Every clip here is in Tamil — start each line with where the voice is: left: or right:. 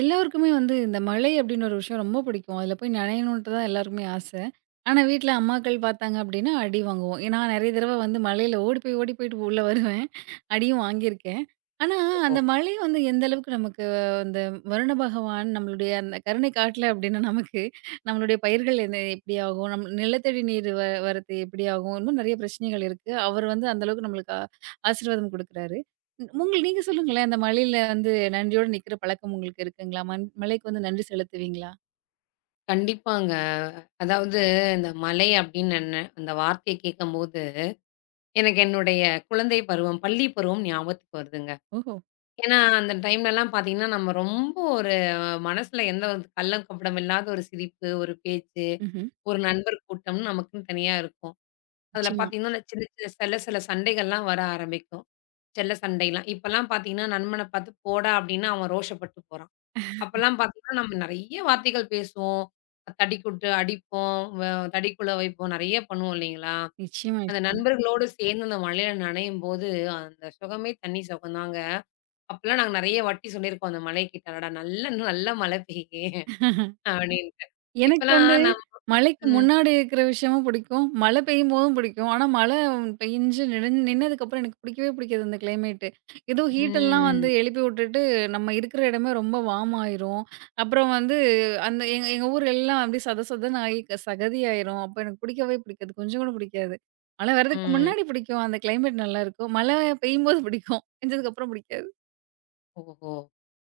right: எல்லோருக்குமே வந்து இந்த மழை அப்படின்னு ஒரு விஷயம் ரொம்ப பிடிக்கும். அதில போய் நனையணுன்ட்டு தான் எல்லாருக்குமே ஆசை. ஆனா, வீட்ல அம்மாக்கள் பார்த்தாங்க அப்படின்னா, அடி வாங்குவோம். ஏன்னா நான் நெறைய தடவ வந்து மழையில ஓடி போய் ஓடி போயிட்டு உள்ள வருவேன். அடியும் வாங்கியிருக்கேன். ஆனா,
left: ஓ!
right: அந்த மழை வந்து எந்த அளவுக்கு நமக்கு அந்த வருண பகவான் நம்மளுடைய அந்த கருணை காட்டல அப்படின்னா, நமக்கு நம்மளுடைய பயிர்கள் என்ன எப்படி ஆகும்? நம் நிலத்தடி நீர் வரத்து எப்படி ஆகும்? இன்னும் நெறைய பிரச்சனைகள் இருக்கு. அவர் வந்து அந்த அளவுக்கு நம்மளுக்கு ஆசீர்வாதம் குடுக்குறாரு. உங்கள் நீங்க சொல்லுங்களேன். அந்த மழையில வந்து நன்றியோட நிக்கிற பழக்கம் உங்களுக்கு இருக்குங்களா? மண் மழைக்கு வந்து நன்றி செலுத்துவீங்களா?
left: கண்டிப்பாங்க. அதாவது இந்த மலை அப்படின்னு என்ன அந்த வார்த்தைய கேட்கும்போது, எனக்கு என்னுடைய குழந்தை பருவம், பள்ளி பருவம் ஞாபகத்துக்கு வருதுங்க.
right: ஓஹோ!
left: ஏன்னா, அந்த டைம்லலாம் பார்த்தீங்கன்னா, நம்ம ரொம்ப ஒரு மனசுல எந்த ஒரு கள்ளம், கபடம் இல்லாத ஒரு சிரிப்பு, ஒரு பேச்சு,
right: ம்ஹ்ம்.
left: ஒரு நண்பர் கூட்டம்னு நமக்குன்னு தனியா இருக்கும். அதில
right: நிச்சயமா.
left: பார்த்தீங்கன்னா, அந்த சின்ன சின்ன சில சில சண்டைகள்லாம் வர ஆரம்பிக்கும். செல்ல சண்டைலாம். இப்பலாம் பார்த்தீங்கன்னா, நண்பன பார்த்து "போடா" அப்படின்னா அவன் ரோஷப்பட்டு போறான். அப்பலாம் பார்த்தீங்கன்னா, நம்ம நெறைய வார்த்தைகள் பேசுவோம். தடிக்குட்டு அடிப்போம், தடிக்குள்ள வைப்போம். நெறைய பண்ணுவோம் இல்லைங்களா?
right: நிச்சயமா,
left: அந்த
right: நிச்சயமா.
left: நண்பர்களோடு சேர்ந்து அந்த மழையில நனையும்போது, அந்த சுகமே தனி சுகம்தாங்க. அப்பலாம் நாங்க நெறைய வாட்டி சொல்லியிருக்கோம் அந்த மலைக்கிட்ட, "அடடா! நல்ல நல்ல மழை பெய்யுதே" அப்படின்ட்டு.
right: எனக்கு
left: இப்பலாம்
right: வந்து
left: நம்
right: மழைக்கு
left: ம்,
right: முன்னாடி இருக்கிற விஷயமும் பிடிக்கும். மழை பெய்யும்போதும் பிடிக்கும். ஆனா, மழை பெஞ்சு நின்னதுக்கப்புறம் எனக்கு பிடிக்கவே பிடிக்காது அந்த கிளைமேட்டு. ஏதோ ஹீட்டெல்லாம் வந்து
left: ம்,
right: எழுப்பி விட்டுட்டு, நம்ம இருக்கிற இடமே ரொம்ப வார்ம் ஆயிரும். அப்புறம் வந்து அந்த எங்க எங்க ஊர் எல்லாம் அப்படியே சத சதன்னு ஆகி சகதி ஆயிரும். அப்ப எனக்கு பிடிக்கவே பிடிக்காது. கொஞ்சம் கூட பிடிக்காது. மழை வர்றதுக்கு
left: ம்.
right: முன்னாடி பிடிக்கும். அந்த கிளைமேட் நல்லாயிருக்கும். மழை பெய்யும்போது பிடிக்கும். பெஞ்சதுக்கப்புறம் பிடிக்காது.
left: ஓஹோ!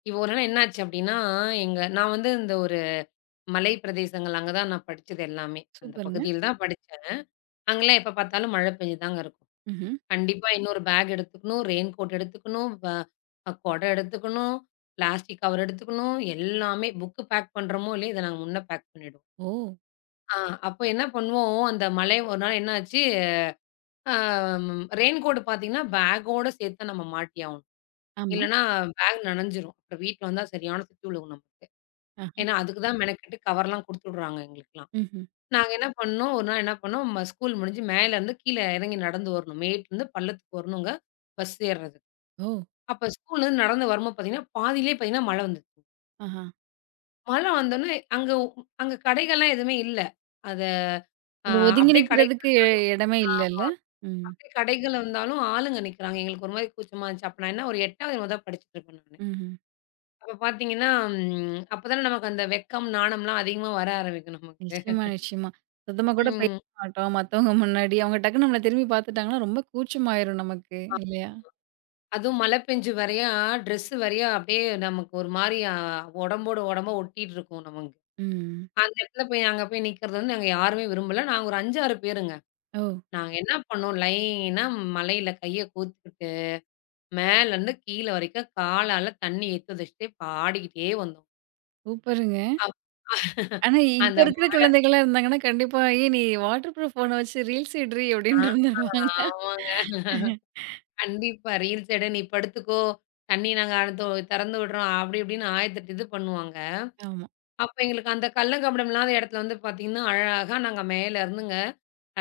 left: இப்போ ஒரு நாள் என்னாச்சு அப்படின்னா, எங்க நான் வந்து இந்த ஒரு மலை பிரதேசங்கள் அங்க தான் நான் படிச்சது எல்லாமே. அந்த
right: சூப்பருங்க.
left: பகுதியில தான் படிச்சேன். அங்கலாம் எப்ப பார்த்தாலும் மழை பெஞ்சுதாங்க இருக்கும்.
right: ம்ஹ்ம்.
left: கண்டிப்பா இன்னொரு பேக் எடுத்துக்கணும். ரெயின் கோட் எடுத்துக்கணும். வ அ கொடை எடுத்துக்கணும். பிளாஸ்டிக் கவர் எடுத்துக்கணும். எல்லாமே புக் பேக் பண்றோமோ! இல்லயோ! இத நாங்க முன்ன பேக் பண்ணிடுவோம்.
right: ஓ!
left: ஆ அப்போ என்ன பண்ணுவோம், அந்த மழை ஒரு நாள் என்ன ஆச்சு, ஆ ரெயின் கோட் பார்த்தீங்கன்னா, பேக்கோட சேர்த்து தான் நம்ம மாட்டி ஆகணும்.
right: ஆமா.
left: இல்லன்னா பேக் நனஞ்சிரும். அப்புறம் வீட்ல வந்தா சரியான திட்டு விழுகும் நமக்கு.
right: ஆஹா.
left: ஏன்னா, அதுக்கு தான் மெனக்கெட்டு கவர்லாம் குடுத்து விடுறாங்க எங்களுக்கெல்லாம்.
right: ம்ஹ்ம்.
left: நாங்க என்ன பண்ணோம், ஒரு நாள் என்ன பண்ணோம், ஸ்கூல் முடிஞ்சு மேலேருந்து கீழ இறங்கி நடந்து வரணும். மேட்லருந்து பள்ளத்துக்கு வரணுங்க. பஸ் ஏர்றது.
right: ஓ!
left: அப்ப ஸ்கூல்லேருந்து நடந்து வரும்போது பார்த்தீங்கன்னா, பாதியிலேயே பார்த்தீங்கன்னா மழை வந்துச்சு.
right: ஆஹா.
left: மழை வந்தோனே அங்க கடைகள்லாம் எதுவுமே இல்ல. அத அ
right: ஒரு ஒதுங்கி
left: அப்படியே கடை
right: நிக்கிறதுக்கு இடமே இல்லல்ல. ம்.
left: அப்படியே கடைகள் இருந்தாலும் ஆளுங்க நிக்கிறாங்க. எங்களுக்கு ஒரு மாரி கூச்சமா இருந்துச்சு. அப்ப நான் என்ன ஒரு 8வது என்னமோ தான் படிச்சுட்டுருப்பேன் நானு.
right: ம்ஹ்ம்.
left: அப்ப பார்த்தீங்கன்னா, அப்ப தானே நமக்கு அந்த வெட்கம், நாணம்லாம் அதிகமா வர ஆரம்பிக்கும் நமக்கு.
right: நிச்சயமா, நிச்சயமா. சுத்தமா கூட பேச
left: ம்
right: மாட்டோம். மத்தவங்க முன்னாடி அவங்க டக்குன்னு நம்மள திரும்பி பார்த்துட்டாங்கன்னா, ரொம்ப கூச்சமாயிரும் நமக்கு இல்லையா?
left: அதுவும் மழை பெஞ்சு வரையா, ட்ரெஸ்ஸு வரையா அப்படியே நமக்கு ஒரு மாரி உடம்போட உடம்பா ஒட்டிட்டு இருக்கும் நமக்கு.
right: ம்.
left: அந்த இடத்துல போய் அங்க போய் நிக்கிறது வந்து நாங்க யாருமே விரும்பல. நாங்க ஒரு 5, 6 பேருங்க.
right: ஓ!
left: நாங்க என்ன பண்ணோம், லைனா மழையில கைய கோத்துக்கிட்டு, மேலருந்து கீழ வரைக்கும் காலால தண்ணி எடுத்து வச்சுட்டு பாடிக்கிட்டே வந்தோம்.
right: சூப்பருங்க.
left: அப்
right: ஆனா இப்ப
left: அந்த
right: இருக்கிற குழந்தைகள்லாம் இருந்தாங்கன்னா, கண்டிப்பா "ஏய் நீ வாட்டர் ப்ரூஃப் ஃபோன வச்சு ரீல்ஸ் இட்றி"
left: ஆ
right: அப்படின்னு இருந்துருவாங்க.
left: ஆமாங்க. கண்டிப்பா. ரீல்ஸ் எடு, நீ படுத்துக்கோ, தண்ணி நாங்க அடுத்து திறந்து விடுறோம். அப்படி இப்படின்னு 1008 இது பண்ணுவாங்க.
right: ஆமா.
left: அப்ப எங்களுக்கு அந்த கள்ளங்கபடம் இல்லாத இடத்துல வந்து பார்த்தீங்கன்னா, அழகா நாங்க மேல இருந்துங்க,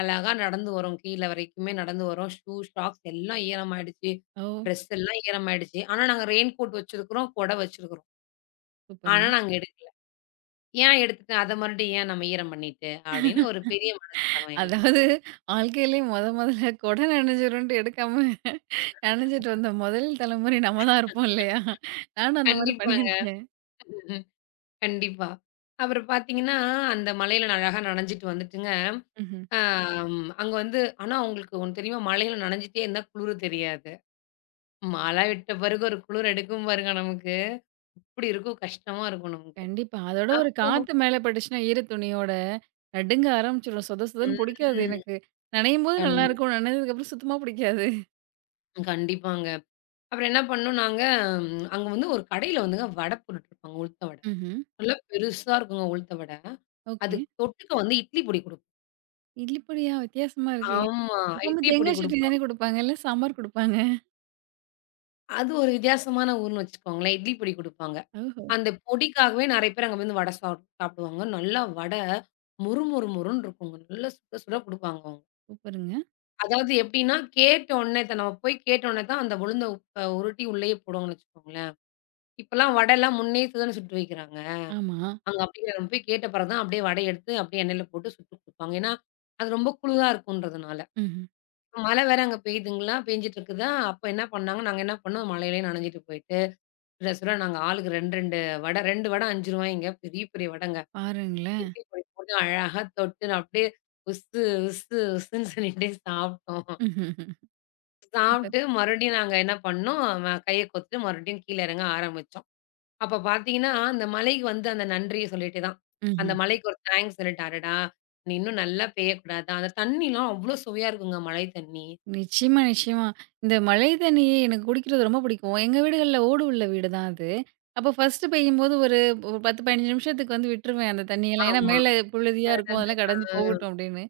left: அழகா நடந்து வரோம். கீழ வரைக்குமே நடந்து வரோம். ஷூ, சாக்ஸ் எல்லாம் ஈரமாயிடுச்சு.
right: ஓ!
left: ட்ரெஸ் எல்லாம் ஈரமாயிடுச்சு. ஆனா நாங்க ரெயின் கோட் வச்சிருக்கிறோம், கொடை வச்சிருக்கிறோம். ஆனா
right: சூப்பருங்க.
left: நாங்க எடு ஏன் எடுத்துட்டு அத மறுபடியும் ஏன் நம்ம ஈரம் பண்ணிட்டு? அப்படின்னு ஒரு பெரிய மனஸ்தாபம் எங்களுக்கு.
right: அதாவது வாழ்க்கையிலே மொத மொதல்ல கொட நனஞ்சிரும்ன்ட்டு எடுக்காம நனஞ்சிட்டு வந்த முதல் தலைமுறை நம்ம தான் இருப்போம் இல்லையா? நானும் அந்த மாரி
left: கண்டிப்பாங்க.
right: பண்ணியிருக்கேன்.
left: கண்டிப்பா. அப்புறம் பார்த்தீங்கன்னா, அந்த மழையில நான் அழகா நனஞ்சுட்டு வந்துட்டுங்க.
right: ம்ஹ்ம்.
left: அங்க வந்து ஆனா உங்களுக்கு ஒண்ணு தெரியுமா? மழையில நனஞ்சுட்டே இருந்தா குளிரு தெரியாது. மழை விட்ட பிறகு ஒரு குளிர் எடுக்கும் பாருங்க நமக்கு. இப்படி இருக்கும் கஷ்டமா இருக்கும் நமக்கு.
right: கண்டிப்பா. அதோட ஒரு
left: அப்போ
right: காத்து மேல பட்டுச்சுன்னா, ஈர துணியோட நடுங்க ஆரம்பிச்சுரும். சொத சொதன்னு
left: ம்.
right: புடிக்காது எனக்கு. நனையும்போது
left: கண்
right: நல்லாயிருக்கும். நனஞ்சதுக்கப்புறம் சுத்தமா புடிக்காது.
left: கண்டிப்பாங்க. அப்புறம் என்ன பண்ணோம் நாங்க, அங்க வந்து ஒரு கடையில வந்துங்க வடை போட்டுட்டுருப்பாங்க. உளுத்த வடை.
right: ம்ஹ்ம்.
left: நல்லா பெருசா இருக்குங்க உளுத்த வடை.
right: ஓகே.
left: அதுக்கு தொட்டுக்க வந்து இட்லி பொடி குடுப்
right: இட்லிப்பொடியா? வித்தியாசமா இருக்கே!
left: ஆமா.
right: எப்பவுமே ம்.
left: இட்லி பொடி
right: தேங்காய் சட்னி
left: குடுப்பாங்க.
right: தானே குடுப்பாங்க. இல்ல சாம்பார் குடுப்பாங்க.
left: அது ஒரு வித்தியாசமான ஊர்ன்னு வச்சுக்கோங்களேன். இட்லி பொடி குடுப்பாங்க.
right: ஓஹோ!
left: அந்த பொடிக்காகவே நெறைய பேர் அங்க வந்து வடை சாப்பிடுவாங்க. நல்லா வடை மொறு மொறு மொறுன்னு இருக்குங்க. நல்லா சுட சுட குடுப்பாங்க அவங்க.
right: சூப்பருங்க.
left: அதாவது எப்படின்னா, கேட்ட உடனே த நம்ம போய் கேட்ட உடனே தான் அந்த உளுந்த அ உருட்டி உள்ளேயே போடுவாங்கன்னு வச்சுக்கோங்களேன். இப்பலாம் வடைலாம் முன்னயே தான சுட்டு வைக்கிறாங்க.
right: ஆமா.
left: அங்க அப்படியே நம்ம போய் கேட்ட பிறகு தான் அப்படியே வடைய எடுத்து அப்படியே எண்ணெயில போட்டு சுட்டு குடுப்பாங்க. ஏன்னா, அது ரொம்ப குழுவா இருக்குன்றதுனால.
right: ம்ஹ்ம்.
left: மழை வேற அங்க பெய்யுதுங்களா, பெஞ்சுட்டு இருக்குதா, அப்ப என்ன பண்ணாங்க, நாங்க என்ன பண்ணோம், மழையிலயே நனைஞ்சுட்டு போயிட்டு, சுடசுட நாங்க ஆளுக்கு 2, 2 வடை ரூ. 5ங்க பெரிய, பெரிய வடைங்க.
right: பாருங்களேன்.
left: இட்லி பொடி போட்டு அழகா தொட்டு அப்படியே உஸ்ஸு, உஸ்ஸு, உஸ்ஸுன்னு சொல்லிட்டே சாப்பிட்டோம்.
right: ம்ஹ்ம். சூப்பர்.
left: சாப்பிட்டு மறுபடியும் நாங்க என்ன பண்ணோம், கைய கோத்துட்டு மறுபடியும் கீழ இறங்க ஆரம்பிச்சோம். அப்ப பார்த்தீங்கன்னா, அந்த மலைக்கு வந்து அந்த நன்றிய சொல்லிட்டு தான், அந்த
right: ம்ஹ்ம்.
left: மலைக்கு ஒரு தேங்க்ஸ் சொல்லிட்டு, "அடடா! நீ இன்னும் நல்லா பெய்யக்கூடாதா?" அந்த தண்ணிலாம் அவ்ளோ சுவையா இருக்குங்க, மழை தண்ணி.
right: நிச்சயமா, நிச்சயமா. இந்த மழை தண்ணி எனக்கு குடிக்கிறது ரொம்ப பிடிக்கும். எங்க வீடுகள்ல ஓடு உள்ள வீடு தான் அது. அப்போ ஃபர்ஸ்ட்டு பெய்யும்போது ஒரு ஒரு 10, 15 நிமிஷத்துக்கு வந்து விட்டுருவேன் அந்த தண்ணியெல்லாம். ஏன்னா
left: ஆமா.
right: மேல புழுதியா
left: அது
right: இருக்கும்.
left: வந்து
right: அதெல்லாம் கடந்து
left: ஆ.
right: போகட்டும் அப்படின்னு.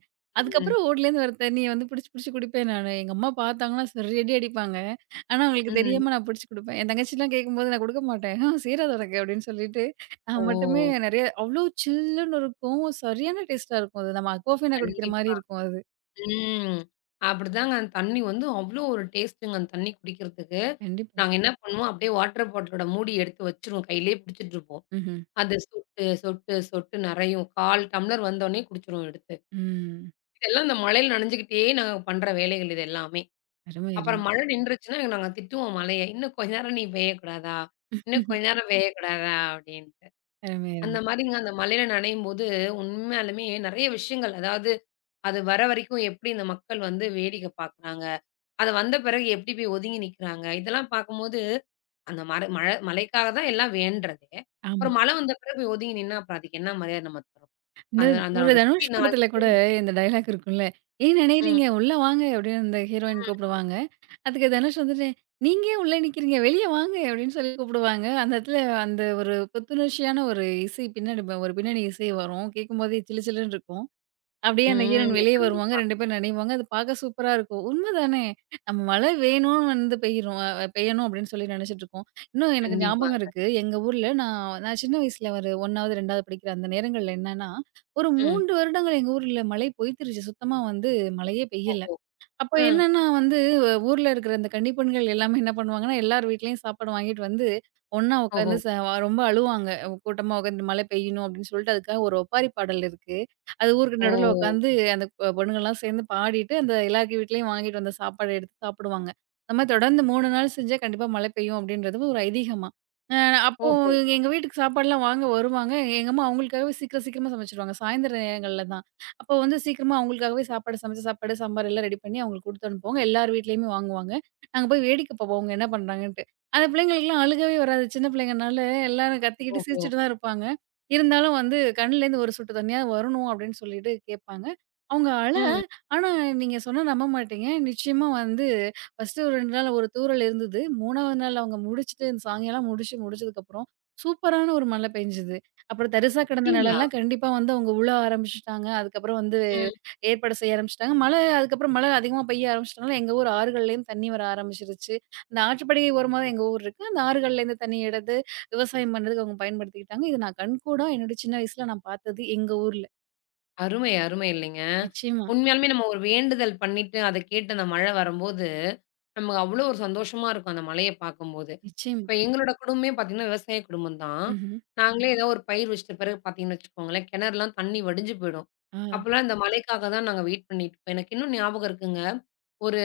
left: ம்.
right: அதுக்கப்புறம் ஓட்லேருந்து வர தண்ணிய வந்து புடிச்சு, புடிச்சு குடிப்பேன் நானு. எங்க அம்மா பார்த்தாங்கன்னா சரி அடி அடிப்பாங்க. ஆனா அவங்களுக்கு
left: ம்.
right: தெரியாம நான் புடிச்சு குடுப்பேன். என் தங்கச்சிலாம் கேட்கும்போது நான் குடுக்க மாட்டேன். "ஆ சேராது உனக்கு" அப்படின்னு சொல்லிட்டு நான் மட்டுமே
left: ஓ!
right: நெறைய அவ்ளோ சில்லுன்னு இருக்கும். சரியான டேஸ்ட்டா இருக்கும் அது. நம்ம அக்வாஃபீனா குடிக்கிற மாரி
left: கண்டிப்பா.
right: இருக்கும் அது.
left: ம். அப்படிதாங்க அந்த தண்ணி வந்து அவ்ளோ ஒரு டேஸ்ட்டுங்க அந்த தண்ணி குடிக்கிறதுக்கு.
right: கண்டிப்பா.
left: நாங்க என்ன பண்ணுவோம், அப்படியே வாட்டர் பாட்டிலோட மூடி எடுத்து வச்சுருவோம். கையிலேயே பிடிச்சிட்டுருப்போம்.
right: ம்ஹ்ம்.
left: அது சொட்டு, சொட்டு, சொட்டு நெறையும். 1/4 டம்ளர் வந்தோனே குடிச்சிருவோம் எடுத்து.
right: ம்.
left: இதெல்லாம் இந்த மழையில நனைஞ்சுக்கிட்டே நாங்க பண்ற வேலைகள் இது எல்லாமே.
right: அருமை, அருமை.
left: அப்புறம் மழை நின்றுச்சுன்னா நாங்க திட்டுவோம் மழைய. "இன்னும் கொஞ்ச நேரம் நீ பெய்யக்கூடாதா? இன்னும் கொஞ்ச நேரம் பெய்யக்கூடாதா?" அப்படின்ட்டு.
right: அருமை, அருமை.
left: அந்த மாரிங்க அந்த மழையில நனையும்போது உண்மையாலுமே நெறைய விஷயங்கள் அதாவது அது வர வரைக்கும் எப்படி இந்த மக்கள் வந்து வேடிக்கை பார்க்குறாங்க? அது வந்த பிறகு எப்படி போய் ஒதுங்கி நிக்கிறாங்க? இதெல்லாம் பார்க்கும்போது, அந்த மர மழ மழைக்காக தான் எல்லாம் வேண்டுறதே.
right: ஆமா.
left: ஒரு மழை வந்த பிறகு போய் ஒதுங்கி நின்னா, அப்புறம் அதுக்கு என்ன மரியாதை நம்ம தரோம்?
right: இந்த
left: அது
right: ஒரு
left: அதனோட திருப்பி
right: தனுஷ்
left: நாள்
right: படத்துல கூட இந்த டயலாக் இருக்கும்ல. "ஏன் நெனையறீங்க?
left: ம்,
right: உள்ள வாங்க" அப்படின்னு அந்த ஹீரோயின்
left: ம்,
right: கூப்பிடுவாங்க. அதுக்கு தனுஷ் வந்துட்டு, "நீங்க ஏன் உள்ள நிக்கிறீங்க? வெளிய வாங்க" அப்படின்னு சொல்லி கூப்பிடுவாங்க. அந்த இடத்துல அந்த ஒரு புத்துணர்ச்சியான ஒரு இசை பின்னாடி ஒரு பின்னணி இசை வரும். கேட்கும்போதே சிலு சிலுன்னு இருக்கும். அப்படியே அந்த ஹீரோயின்
left: ம்.
right: வெளிய வருவாங்க.
left: கண்டிப்பா,
right: 2 பேரும் நனைவாங்க. அது பார்க்க சூப்பரா இருக்கும். உண்மதானே! நம்ம மழை வேணும்னு வந்து பெய்யிரும் அ பெய்யணும் அப்படின்னு சொல்லி நெனச்சிட்டுருக்கோம். இன்னும் எனக்கு ஞாபகம்
left: கண்டிப்பாங்க.
right: இருக்கு. எங்க ஊர்ல நான் நான் சின்ன வயசுல ஒரு 1வது, 2வது படிக்கிற அந்த நேரங்கள்ல என்னன்னா, ஒரு
left: ம்.
right: 3 வருடங்கள் எங்க ஊர்ல மழை பொய்த்துருச்சு. சுத்தமா வந்து மழையே பெய்யல.
left: ஓஹோ!
right: அப்ப
left: ம்.
right: என்னன்னா வந்து, ஊர்ல இருக்கிற அந்த கன்னிப்பெண்கள் எல்லாமே என்ன பண்ணுவாங்கன்னா, எல்லார் வீட்லயும் சாப்பாடு வாங்கிட்டு வந்து, ஒண்ணா
left: ஓஹோ!
right: உட்காந்து ச ரொம்ப அழுவாங்க. கூட்டமா உட்காந்து மழை பெய்யணும் அப்படின்னு சொல்லிட்டு, அதுக்காக ஒரு ஒப்பாரி பாடல் இருக்கு. அது ஊருக்கு
left: ஓ!
right: நடுவுல உட்காந்து அந்த பொண்ணுங்கலாம் சேர்ந்து பாடிட்டு, அந்த எல்லார் வீட்லயும் வாங்கிட்டு வந்த சாப்பாட எடுத்து சாப்பிடுவாங்க. அந்த மாரி தொடர்ந்து 3 நாள் செஞ்சா கண்டிப்பா மழை பெய்யும் அப்படின்றது ஒரு ஐதீகமா. அ அப்போ
left: ஓஹோ!
right: எங்க வீட்டுக்கு சாப்பாடுலாம் வாங்க வருவாங்க. எங்க அம்மா அவங்களுக்காகவே சீக்கிரம் சீக்கிரமா சமைச்சுருவாங்க. சாயந்தர நேரங்கள்ல தான். அப்போ வந்து சீக்கிரமா அவங்களுக்காகவே சாப்பாடு சமைச்ச சாப்பாடு, சாம்பார் எல்லாம் ரெடி பண்ணி அவங்களுக்கு குடுத்து அனுப்புவாங்க. எல்லார் வீட்லயுமே வாங்குவாங்க. நாங்க போய் வேடிக்கை பார்ப்போம் அவங்க என்ன பண்றாங்கன்ட்டு. அந்த பிள்ளைங்களுக்குலாம் அழுகவே வராது. சின்ன பிள்ளைங்கனால எல்லாரும் கத்திக்கிட்டு,
left: ஓஹோ!
right: சிரிச்சுட்டு தான் இருப்பாங்க. இருந்தாலும் வந்து கண்லேருந்து ஒரு சொட்டு தண்ணியா வரணும் அப்படின்னு சொல்லிட்டு கேட்பாங்க. அவங்க அழ,
left: ம்.
right: ஆனா நீங்க சொன்னா நம்ப மாட்டீங்க. நிச்சயமா வந்து ஃபர்ஸ்ட்டு ஒரு 2 நாள் ஒரு தூறல் இருந்தது. 3வது நாள் அவங்க முடிச்சுட்டு இந்த சாயங்காலம் முடிச்சு முடிச்சதுக்கப்புறம் சூப்பரான ஒரு மழை பெஞ்சது. அப்புறம் தரிசா கிடந்த
left: அப்படிங்களா?
right: நிலம்லாம் கண்டிப்பா வந்து அவங்க உழ ஆரம்பிச்சுட்டாங்க. அதுக்கப்புறம் வந்து
left: ம்.
right: ஏற்பாடு செய்ய ஆரம்பிச்சுட்டாங்க. மழை அதிகமா பெய்ய ஆரம்பிச்சுட்டனால, எங்க ஊர் ஆறுகள்லேயும் தண்ணி வர ஆரம்பிச்சுருச்சு. அந்த ஆற்றுப்படுகை ஓரமா தான் எங்க ஊர் இருக்கு. அந்த ஆறுகள்லேருந்து தண்ணி எடுத்து விவசாயம் பண்றதுக்கு அவங்க பயன்படுத்திக்கிட்டாங்க. இது நான் கண்கூடா என்னோட சின்ன வயசுல நான் பார்த்தது எங்க ஊர்ல.
left: அருமை, அருமை இல்லைங்க.
right: நிச்சயமா,
left: உண்மையாலுமே நம்ம ஒரு வேண்டுதல் பண்ணிட்டு, அத கேட்டு அந்த மழை வரும்போது, நமக்கு அவ்வளோ ஒரு சந்தோஷமா இருக்கும் அந்த மழைய பார்க்கும்போது.
right: நிச்சயமா.
left: இப்ப எங்களோட குடும்பமே பார்த்தீங்கன்னா, விவசாய குடும்பம் தான்.
right: ம்ஹ்ம்.
left: நாங்களே ம். ஏதோ ஒரு பயிர் வச்சிட்ட பிறகு பார்த்தீங்கன்னு வச்சுக்கோங்களேன், கிணறுலாம் தண்ணி வடிஞ்சு போயிடும்.
right: ஆ.
left: அப்போலாம் இந்த மழைக்காக தான் நாங்க வெயிட் பண்ணிட்டுருப்போம். எனக்கு இன்னும் ஞாபகம் இருக்குங்க. ஒரு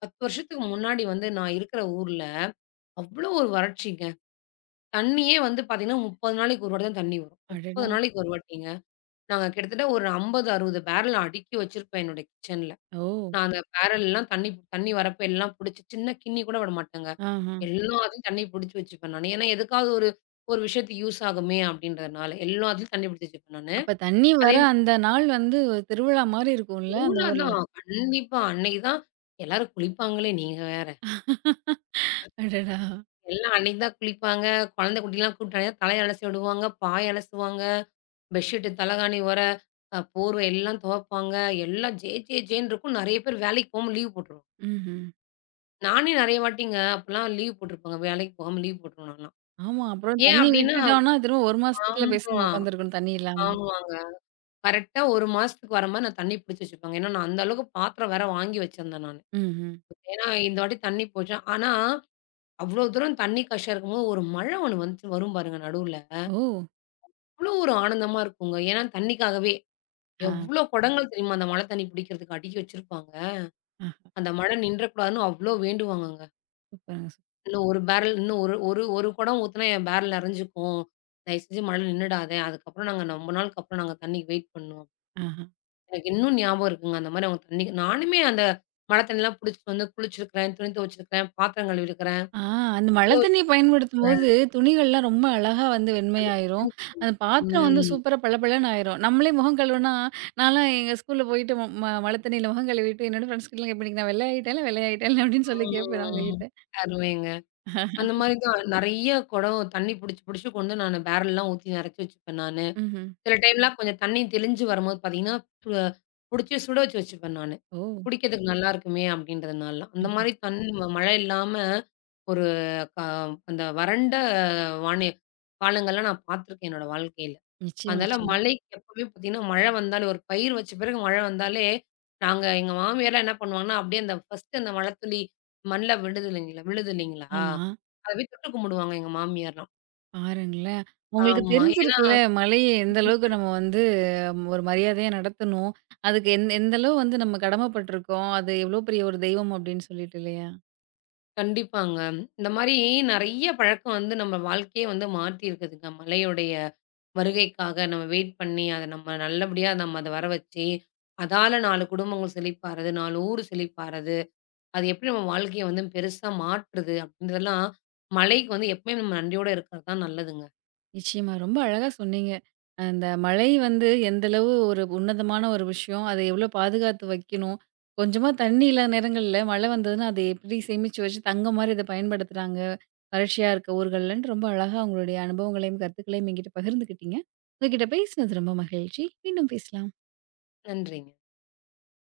left: 10 வருஷத்துக்கு முன்னாடி வந்து நான் இருக்கிற ஊர்ல, அவ்ளோ ஒரு வறட்சிங்க. தண்ணியே வந்து பார்த்தீங்கன்னா, 30 நாளைக்கு ஒரு வாட்டி தான் தண்ணி வரும்.
right: அடடா!
left: 30 நாளைக்கு ஒரு வாட்டிங்க. நாங்க கிட்டத்தட்ட ஒரு 50, 60 பேரல் அடுக்கி வச்சிருப்பேன் என்னோட கிச்சன்ல.
right: ஓ!
left: நான் அந்த பேரல்லாம் தண்ணி தண்ணி வரப்ப எல்லாம் புடிச்சு சின்ன கிண்ணி கூட விட மாட்டேங்க.
right: ஆஹா.
left: எல்லாத்துலயும் தண்ணி புடிச்சு வச்சுப்பேன் நானு. ஏன்னா, எதுக்காவது ஒரு ஒரு விஷயத்துக்கு யூஸ் ஆகுமே அப்படின்றதுனால. எல்லாத்துலயும் தண்ணி புடிச்சு வச்சுப்பேன் நானு.
right: அப்ப தண்ணி
left: அதே
right: வர அந்த நாள் வந்து ஒரு திருவிழா மாரி இருக்கும்ல அந்த
left: திருவிழா
right: ஊர்ல.
left: தான் கண்டிப்பா. அன்னைக்கு தான் எல்லாரும் குளிப்பாங்களே நீங்க வேற.
right: அடடா!
left: எல்லாம் அன்னைக்கு தான் குளிப்பாங்க. குழந்தை குட்டிலாம் கூப்பிட்டாங்கன்னா தலைய அலசி விடுவாங்க, பாய் அலசுவாங்க, பெட்ஷீட்டு, தலகாணி உர, போர்வை எல்லாம் துவைப்பாங்க. எல்லாம் ஜே ஜே ஜேன்னு இருக்கும். நெறைய பேர் வேலைக்கு போகாம லீவ் போட்டுருவாங்க.
right: ம்ஹ்ம்.
left: நானே நெறைய வாட்டிங்க அப்பலாம் லீவ் போட்டுருப்பேங்க. வேலைக்கு போகாம லீவ் போட்டுருவேன் நான்லாம்.
right: ஆமா. அப்புறம்
left: ஏன்
right: தண்ணி
left: அப்டின்னா
right: விட்டுட்டோம்னா, திரும்ப 1 மாசத்துக்குள்ள பேசாம
left: ஆமா,
right: உட்காந்துருக்கணும் தண்ணி இல்லாம.
left: ஆமாங்க. கரெக்ட்டா 1 மாசத்துக்கு வர மாரி நான் தண்ணி பிடிச்சு வச்சுப்பேங்க. ஏன்னா, நான் அந்த அளவுக்கு பாத்திரம் வேற வாங்கி வச்சிருந்தேன் நானு.
right: ம்ஹ்ம்.
left: ஏன்னா, இந்த வாட்டி தண்ணி போச்சு. ஆனா, அவ்ளோ தூரம் தண்ணி கஷ்டம் இருக்கும்போது, ஒரு மழை ஒண்ணு வந்துச்சு வரும் பாருங்க நடுவுல.
right: ஓ!
left: அவ்ளோ ஒரு ஆனந்தமா இருக்குங்க. ஏன்னா, தண்ணிக்காகவே
right: ஆ.
left: எவ்ளோ குடங்கள் தெரியுமா அந்த மழை தண்ணி பிடிக்கிறதுக்கு அடுக்கி வச்சிருப்பாங்க.
right: ஆஹா.
left: அந்த மழை நின்றக்கூடாதுன்னு அவ்ளோ வேண்டுவாங்கங்க.
right: சூப்பருங்க சூப்
left: இன்னும் 1 பேரல் இன்னும் ஒரு ஒரு ஒரு குடம் ஊத்துனா என் பேரல் நெறஞ்சுக்கும். தயவு செஞ்சு மழையில நின்னுடாத. அதுக்கப்புறம் நாங்க ரொம்ப நாளுக்கு அப்புறம் நாங்க தண்ணிக்கு வெயிட் பண்ணோம்.
right: ஆஹா.
left: எனக்கு இன்னும் ஞாபகம் இருக்குங்க. அந்த மாரி அவங்க தண்ணி நானுமே அந்த மழை தண்ணிலாம் புடிச்சுட்டு வந்து குளிச்சிருக்கிறேன், துணி துவச்சிருக்கிறேன், பாத்திரம் கழுவிருக்கிறேன்,
right: ஆ அந்த
left: கூட
right: மழை
left: வச்சு
right: தண்ணிய
left: கூட குளிச்சிருக்கிறேன்.
right: பயன்படுத்தும்போது துணிகள்லாம் ரொம்ப அழகா வந்து வெண்மையாயிரும். அந்த பாத்திரம் வந்து
left: ம்.
right: சூப்பரா பளபளன்னு ஆயிரும். நம்மளே முகம் கழுவுனா, நான்லாம் எங்க ஸ்கூல்ல போயிட்டு ம ம மழை தண்ணியில முகம் கழுவிட்டு என்னோட ஃப்ரெண்ட்ஸ் கிட்டலாம் கேட்பேன், "இன்னைக்கு நான் வெள்ளையாயிட்டேன்ல, வெள்ளையாயிட்டேன்ல" அப்படின்னு சொல்லி கேட்பேன்
left: ம்.
right: அவங்ககிட்ட.
left: அருமைங்க. அந்த மாரி தான் நெறைய குடம் தண்ணி புடிச்சு கொண்டு நானு பேரல்லாம் ஊத்தி நெறச்சு வச்சுப்பேன் நானு.
right: ம்ஹ்ம்.
left: சில டைம்லாம் கொஞ்சம் தண்ணி தெளிஞ்சு வரும்போது பார்த்தீங்கன்னா, பு புடிச்சு சுட வச்சுப்பேன் நானு.
right: ஓ!
left: குடிக்கிறதுக்கு நல்லா இருக்குமே அப்படின்றதுனால. அந்த
right: ம்ஹ்ம்.
left: மாரி மழை இல்லாம ஒரு க அந்த வறண்ட வானி காலங்கள்லாம் நான் பார்த்துருக்கேன் என்னோட வாழ்க்கையில.
right: நிச்சயமா,
left: அதனால
right: நிச்சயமா.
left: மழைக்கு எப்பவுமே பார்த்தீங்கன்னா, மழை வந்தாலே ஒரு பயிர் வச்ச பிறகு மழை வந்தாலே, நாங்க எங்க மாமியார்லாம் என்ன பண்ணுவாங்கன்னா, அப்படியே அந்த ஃபர்ஸ்ட்டு அந்த மழைத்துளி மண்ல விழுது இல்லைங்களா விழுது இல்லைங்களா?
right: ஆமா.
left: அத போய் தொட்டு கும்பிடுவாங்க எங்க மாமியார்லாம்.
right: பாருங்களேன்! உங்களுக்கு
left: ஆமா.
right: தெரிஞ்சிருக்குல்ல, மழைய எந்த அளவுக்கு நம்ம வந்து ம், ஒரு மரியாதையா நடத்தணும். அதுக்கு எந்த அளவு வந்து நம்ம கடமைப்பட்டுருக்கோம். அது எவ்வளோ பெரிய ஒரு தெய்வம் அப்படின்னு சொல்லிட்டு இல்லையா?
left: கண்டிப்பாங்க. இந்த மாரி நெறைய பழக்கம் வந்து நம்ம வாழ்க்கையே வந்து மாத்தியிருக்குதுங்க. மழையுடைய வருகைக்காக நம்ம வெயிட் பண்ணி, அத நம்ம நல்லபடியா நம்ம அத வர வச்சு, அதால 4 குடும்பங்கள் செழிப்பாறது, 4 ஊர் செழிப்பாறது, அது எப்படி நம்ம வாழ்க்கைய வந்து பெருசா மாற்றுது அப்படின்றதெல்லாம் மழைக்கு வந்து எப்பவுமே நம்ம நன்றியோட இருக்கிறது தான் நல்லதுங்க.
right: நிச்சயமா ரொம்ப அழகா சொன்னீங்க. அந்த மழை வந்து எந்த அளவு ஒரு உன்னதமான ஒரு விஷயம். அதை எவ்வளோ பாதுகாத்து வைக்கணும். கொஞ்சமா தண்ணி இல்லாத நேரங்கள்ல மழை வந்ததுன்னா, அதை எப்படி சேமிச்சு வச்சு தங்கம் மாரி இத பயன்படுத்துறாங்க. வறட்சியா இருக்க ஊர்கள்லன்னு ரொம்ப அழகா உங்களுடைய அனுபவங்களையும், கருத்துக்களையும் என்கிட்ட பகிர்ந்துக்கிட்டீங்க. உங்ககிட்ட பேசினது ரொம்ப மகிழ்ச்சி. மீண்டும் பேசலாம்.
left: நன்றிங்க.